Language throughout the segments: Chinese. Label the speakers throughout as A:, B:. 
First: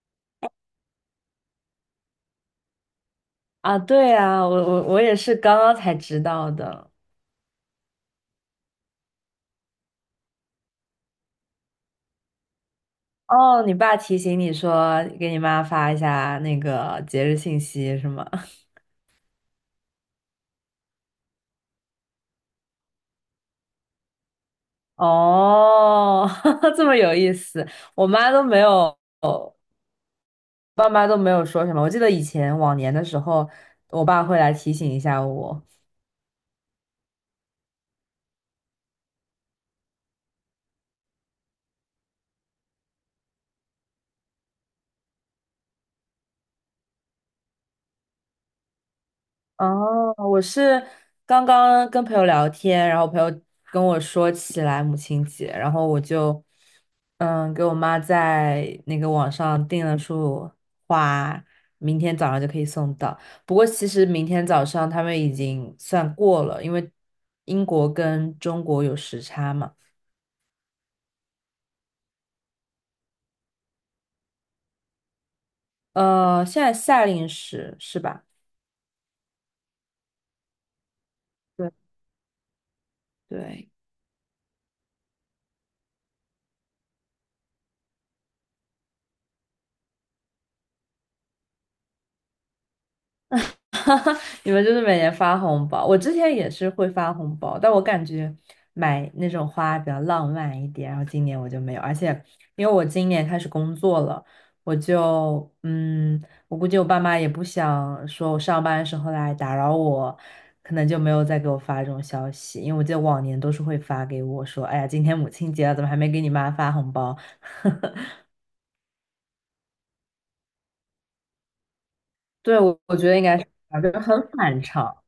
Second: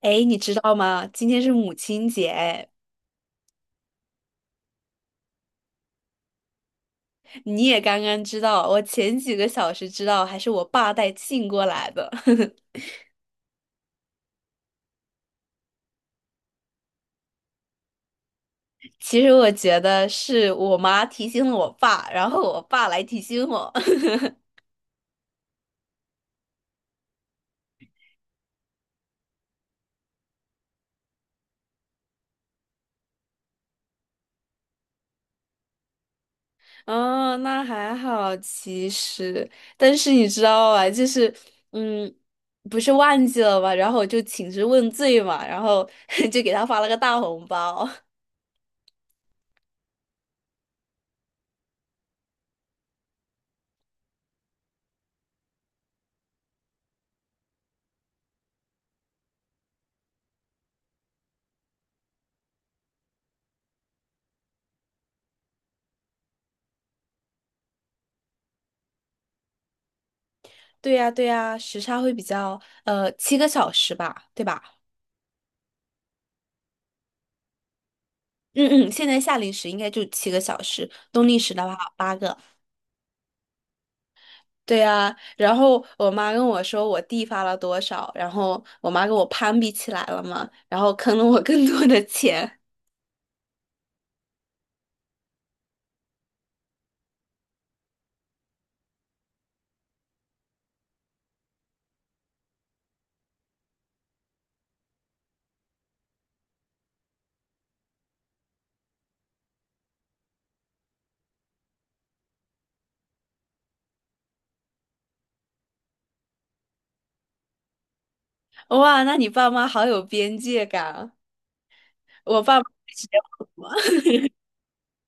A: 哎，诶你知道吗？今天是母亲节，哎，
B: 啊，对啊，我也是刚刚才知道的。
A: 你也刚刚知道，我前几个小时知道，还是我爸带信过来的。
B: 哦，你爸提醒你说给你妈发一下那个节日信息是吗？
A: 其实我觉得是我妈提醒了我爸，然后我爸来提醒我。
B: 哦，这么有意思，我妈都没有，爸妈都没有说什么。我记得以前往年的时候，我爸会来提醒一下我。
A: 哦，那还好，其实，但是你知道吧，就是，嗯，不是忘记了嘛，然后我就请示问罪嘛，然后 就给他发了个大红包。
B: 哦，我是刚刚跟朋友聊天，然后朋友跟我说起来母亲节，然后我就给我妈在那个网上订了束花，明天早上就可以送到。不过其实明天早上他们已经算过了，因为英国跟中国有时差嘛。
A: 对呀，对呀，时差会比较，七个小时吧，对吧？
B: 现在夏令时是吧？
A: 嗯嗯，现在夏令时应该就七个小时，冬令时的
B: 对
A: 话8个。
B: 对，
A: 对啊，然后我妈跟我说我弟发了多少，然后我妈跟我攀比起来了嘛，然后坑了我更多的钱。
B: 哈哈，你们就是每年发红包，我之前也是会发红包，但我感觉买那种花比较浪漫一点，然后今年我就没有，而且因为我今年开始工作了，我就我估计我爸妈也不想说我上班的时候来打扰我，可能就没有再给我发这种消息，因为我记得往年都是会发给我说，哎呀，今天母亲节了，怎么还没给你妈发红包？
A: 哇，那你爸妈好有边界感啊！我爸
B: 对，
A: 妈
B: 我
A: 直接
B: 觉得应该是
A: 问我，
B: 这样，就很反常。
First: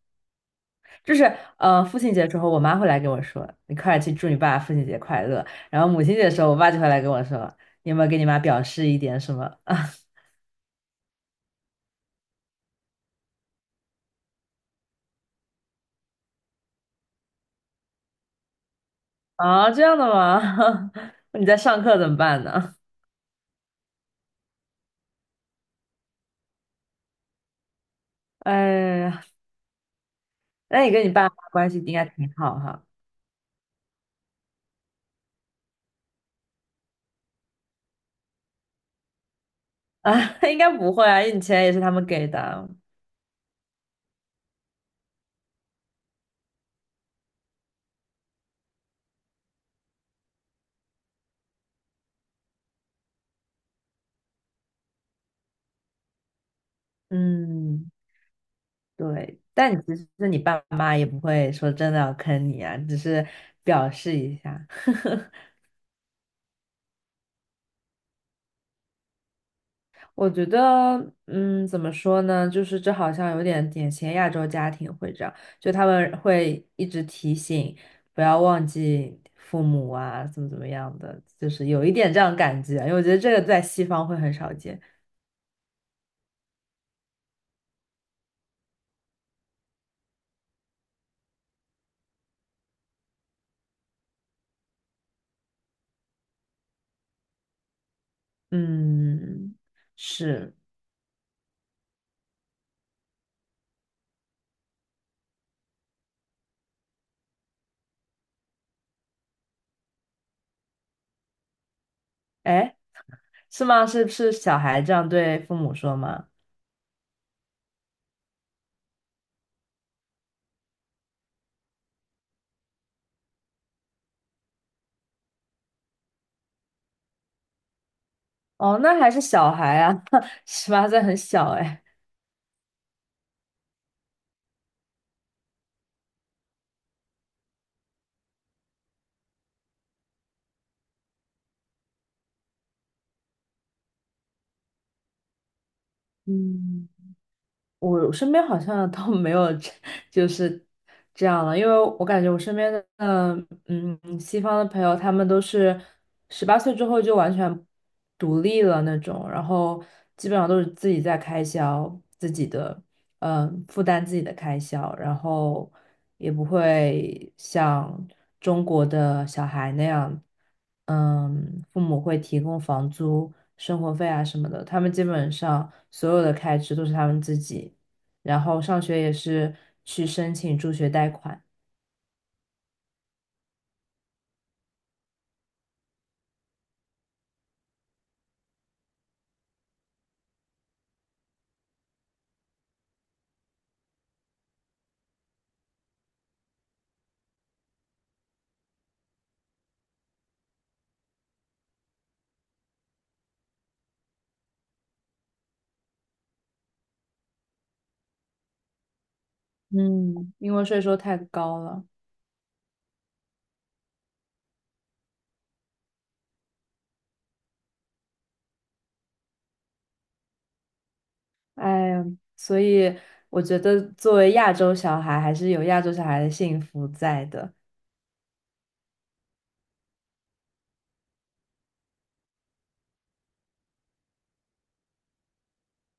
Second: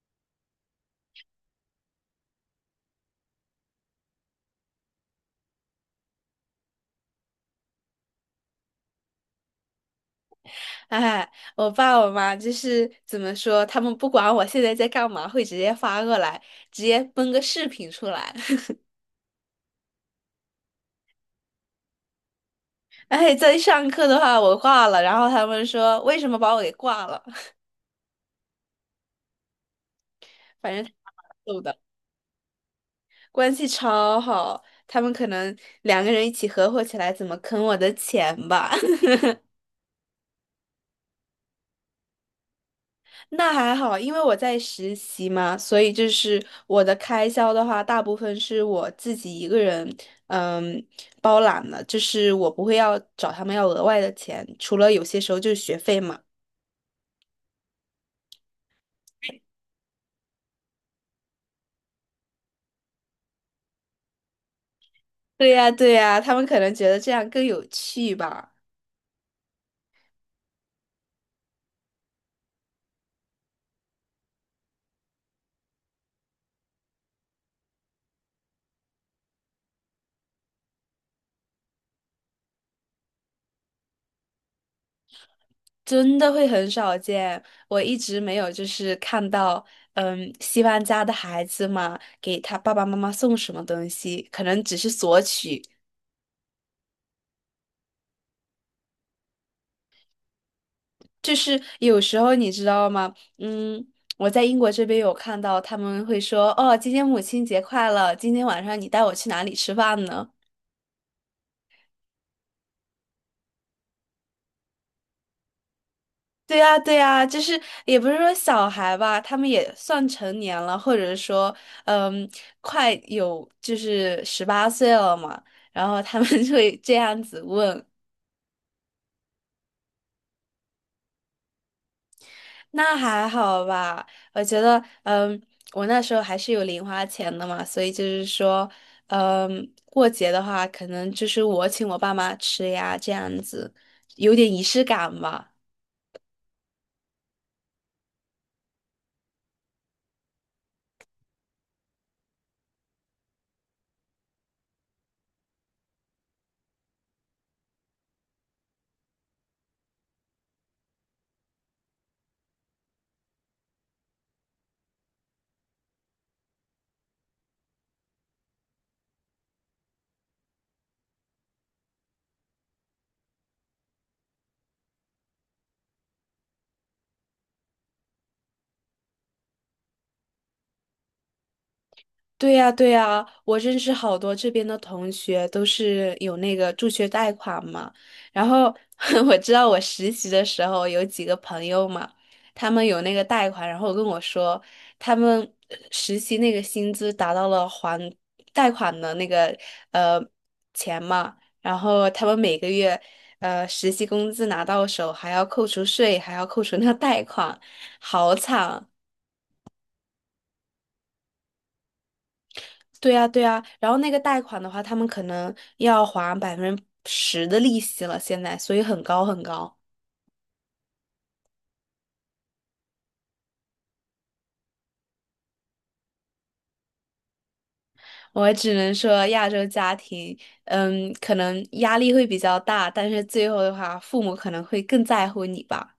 B: 就是父亲节之后，我妈会来跟我说："你快点去祝你爸父亲节快乐。"然后母亲节的时候，我爸就会来跟我说："你有没有给你妈表示一点什么？" 啊，
A: 哎，我爸我妈就是怎么说，他们不管我现在在干嘛，会直接发过来，直接崩个视频出来。
B: 啊，这样的吗？你在上课怎么办呢？
A: 哎，在上课的话我挂了，然后他们说为什么把我给挂了？
B: 哎呀，
A: 反
B: 那
A: 正
B: 你跟你
A: 他
B: 爸妈
A: 蛮逗
B: 关
A: 的，
B: 系应该挺好哈？
A: 关系超好。他们可能两个人一起合伙起来，怎么坑我的钱吧？
B: 啊，应该不会啊，因为你钱也是他们给的。
A: 那还好，因为我在实习嘛，所以就是我的开销的话，大部分是我自己一个人，嗯，包揽了，就是我不会要找他们要额外的钱，除了有些时候就是学费嘛。
B: 嗯，对。但你其实你爸妈也不会说真的要坑你啊，只是表示一下。
A: 对呀，对呀，他们可能觉得这样更有趣吧。
B: 我觉得，怎么说呢？就是这好像有点典型亚洲家庭会这样，就他们会一直提醒不要忘记父母啊，怎么怎么样的，就是有一点这样感觉，因为我觉得这个在西方会很少见。
A: 真的会很少见，我一直没有就是看到，西方家的孩子嘛，给他爸爸妈妈送什么东西，可能只是索取，
B: 嗯，是，
A: 就是有时候你知道吗？嗯，我在英国这边有看到他们会说，哦，今天母亲节快乐，今天晚上你带我去哪里吃饭呢？
B: 哎，是吗？是是小孩这样对父母说吗？
A: 对呀，对呀，就是也不是说小孩吧，他们也算成年了，或者是说，嗯，快有就是18岁了嘛，然后他们 就会这样子问，
B: 哦，那还是小孩啊，十八岁很小哎。
A: 那还好吧？我觉得，我那时候还是有零花钱的嘛，所以就是说，过节的话，可能就是我请我爸妈吃呀，这样子有点仪式感吧。
B: 嗯。我身边好像都没有这就是这样了，因为我感觉我身边的西方的朋友，他们都是十八岁之后就完全独立了那种，然后基本上都是自己在开销自己的，嗯，负担自己的开销，然后也不会像中国的小孩那样。嗯，父母会提供房租、生活费啊什么的，他们基本上所有的开支都是他们自己。然后上学也是去申请助学贷款，
A: 对呀，对呀，我认识好多这边的同学都是有那个助学贷款嘛。然后 我知道我实习的时候有几个朋友嘛，他们有那个贷款，然后跟我说他们实习那个薪资达到了还贷款的那个呃钱嘛，然后他们每个月实习工资拿到手还要扣除税，还要扣除那个贷款，好惨。
B: 嗯，因为税收太高了。
A: 对呀，对呀，然后那个贷款的话，他们可能要还10%的利息了，现在，所以很高很高。
B: 哎呀，所以我觉得作为亚洲小孩，还是有亚洲小孩的幸福在的。
A: 我只能说，亚洲家庭，可能压力会比较大，但是最后的话，父母可能会更在乎你吧。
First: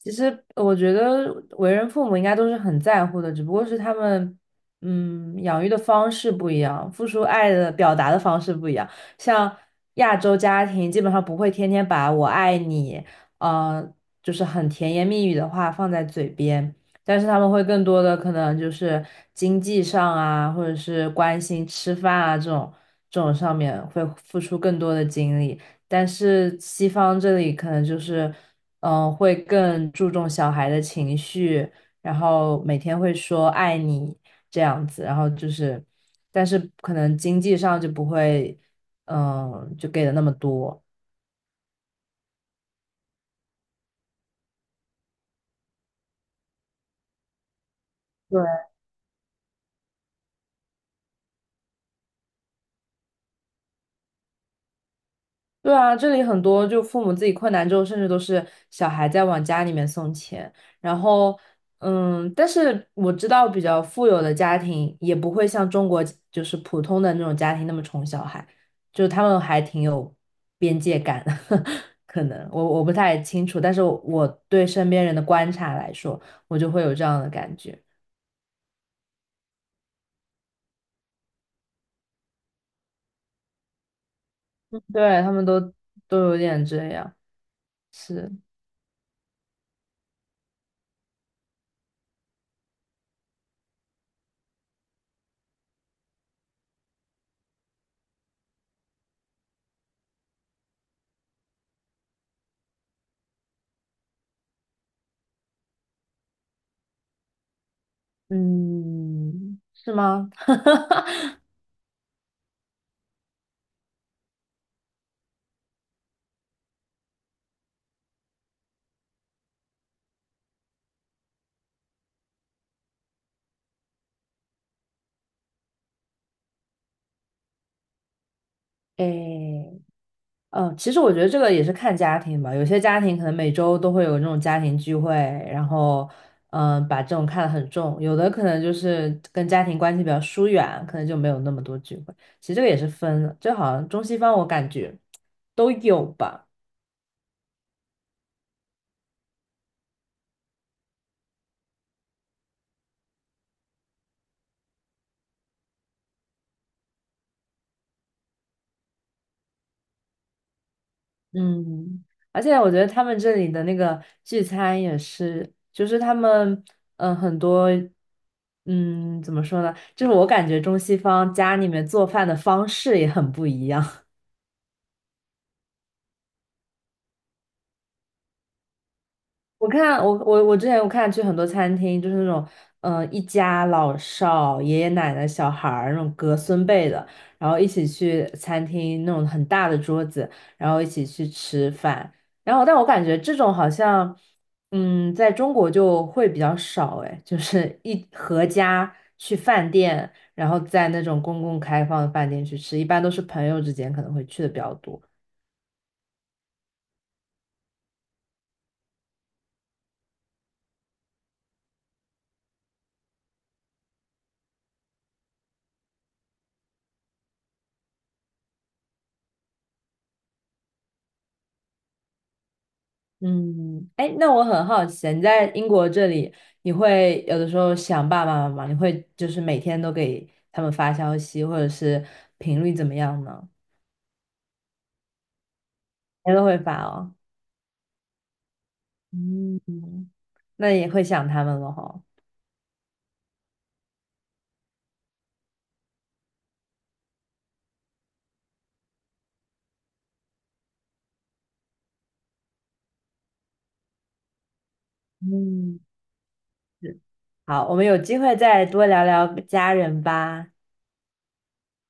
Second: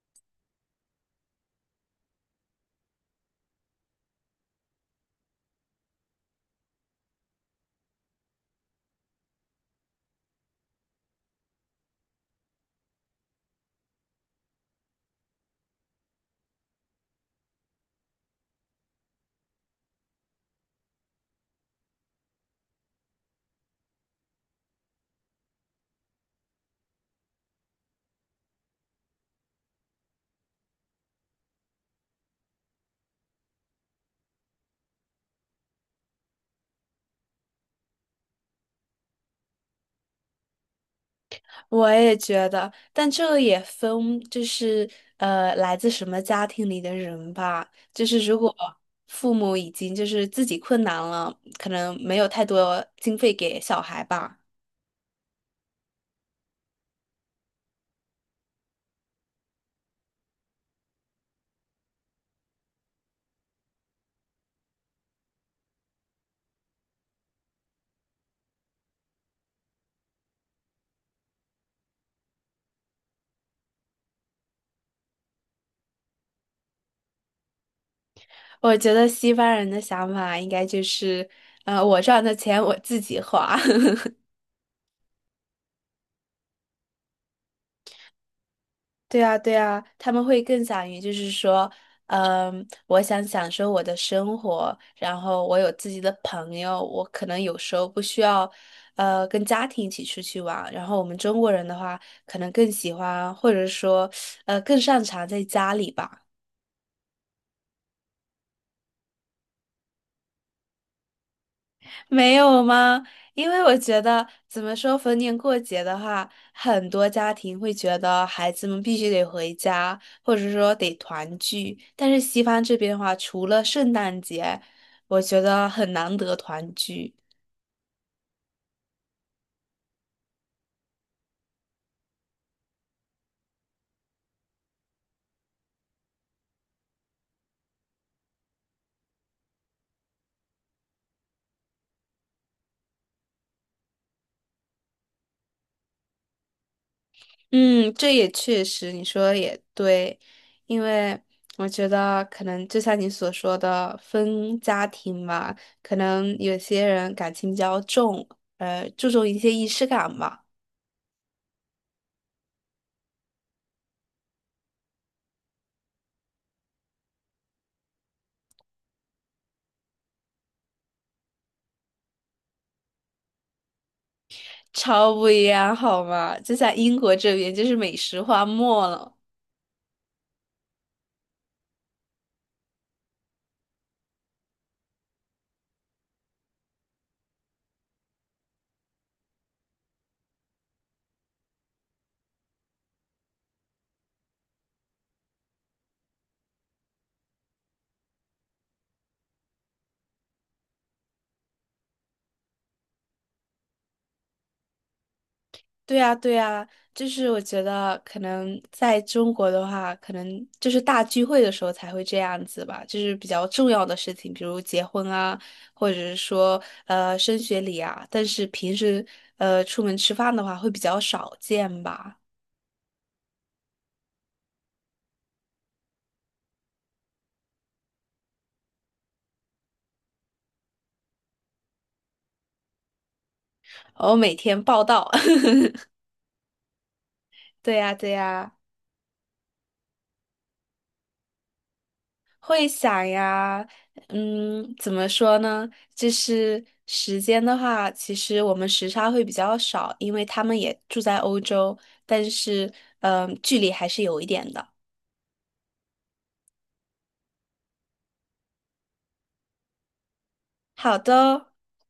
B: 其实我觉得为人父母应该都是很在乎的，只不过是他们，养育的方式不一样，付出爱的表达的方式不一样。像亚洲家庭，基本上不会天天把"我爱你"，呃，就是很甜言蜜语的话放在嘴边，但是他们会更多的可能就是经济上啊，或者是关心吃饭啊这种这种上面会付出更多的精力。但是西方这里可能就是，会更注重小孩的情绪，然后每天会说爱你这样子，然后就是，但是可能经济上就不会，就给的那么多。
A: 我也觉得，但这也分，就是来自什么家庭里的人吧。就是如果
B: 对。
A: 父母已经就是自己困难了，可能没有太多经费给小孩吧。
B: 对啊，这里很多就父母自己困难之后，甚至都是小孩在往家里面送钱。然后，嗯，但是我知道比较富有的家庭也不会像中国就是普通的那种家庭那么宠小孩，就他们还挺有边界感的。可能我不太清楚，但是我对身边人的观察来说，我就会有这样的感觉。
A: 我觉得西方人的想法应该就是，我赚的钱我自己花。
B: 对，他们都都有点这样，是，
A: 对啊，对啊，他们会更想于就是说，我想享受我的生活，然后我有自己的朋友，我可能有时候不需要，跟家庭一起出去玩。然后我们中国人的话，可能更喜欢或者说，更擅长在家里吧。
B: 嗯，是吗？
A: 没有吗？因为我觉得，怎么说，逢年过节的话，很多家庭会觉得孩子们必须得回家，或者说得团聚。但是西方这边的话，除了圣诞节，我觉得很难得团聚。
B: 诶。嗯，其实我觉得这个也是看家庭吧，有些家庭可能每周都会有那种家庭聚会，然后嗯，把这种看得很重，有的可能就是跟家庭关系比较疏远，可能就没有那么多聚会。其实这个也是分的，就好像中西方我感觉都有吧，
A: 嗯，这也确实，你说的也对，因为我觉得可能就像你所说的分家庭嘛，可能有些人感情比较重，注重一些仪式感吧。
B: 嗯，而且我觉得他们这里的那个聚餐也是，就是他们很多。怎么说呢？就是我感觉中西方家里面做饭的方式也很不一样。
A: 超不一样，好吗？就在英国这边，就是美食荒漠了。
B: 我看我之前我看去很多餐厅，就是那种一家老少、爷爷奶奶、小孩儿那种隔孙辈的，然后一起去餐厅那种很大的桌子，然后一起去吃饭。然后但我感觉这种好像嗯在中国就会比较少哎，就是一合家去饭店，然后在那种公共开放的饭店去吃，一般都是朋友之间可能会去的比较多。
A: 对啊，对啊，就是我觉得可能在中国的话，可能就是大聚会的时候才会这样子吧，就是比较重要的事情，比如结婚啊，或者是说升学礼啊。但是平时出门吃饭的话，会比较少见吧。
B: 嗯，哎，那我很好奇啊，你在英国这里，你会有的时候想爸爸妈妈，你会就是每天都给他们发消息，或者是频率怎么样呢？
A: 我每天报道。
B: 每天都会发哦。
A: 对呀，对呀。
B: 嗯，那也会想他们了哈。
A: 会想呀，怎么说呢？就是时间的话，其实我们时差会比较少，因为他们也住在欧洲，但是，距离还是有一点的。
B: 嗯，好，我们有机会再多聊聊家人吧。
A: 好的。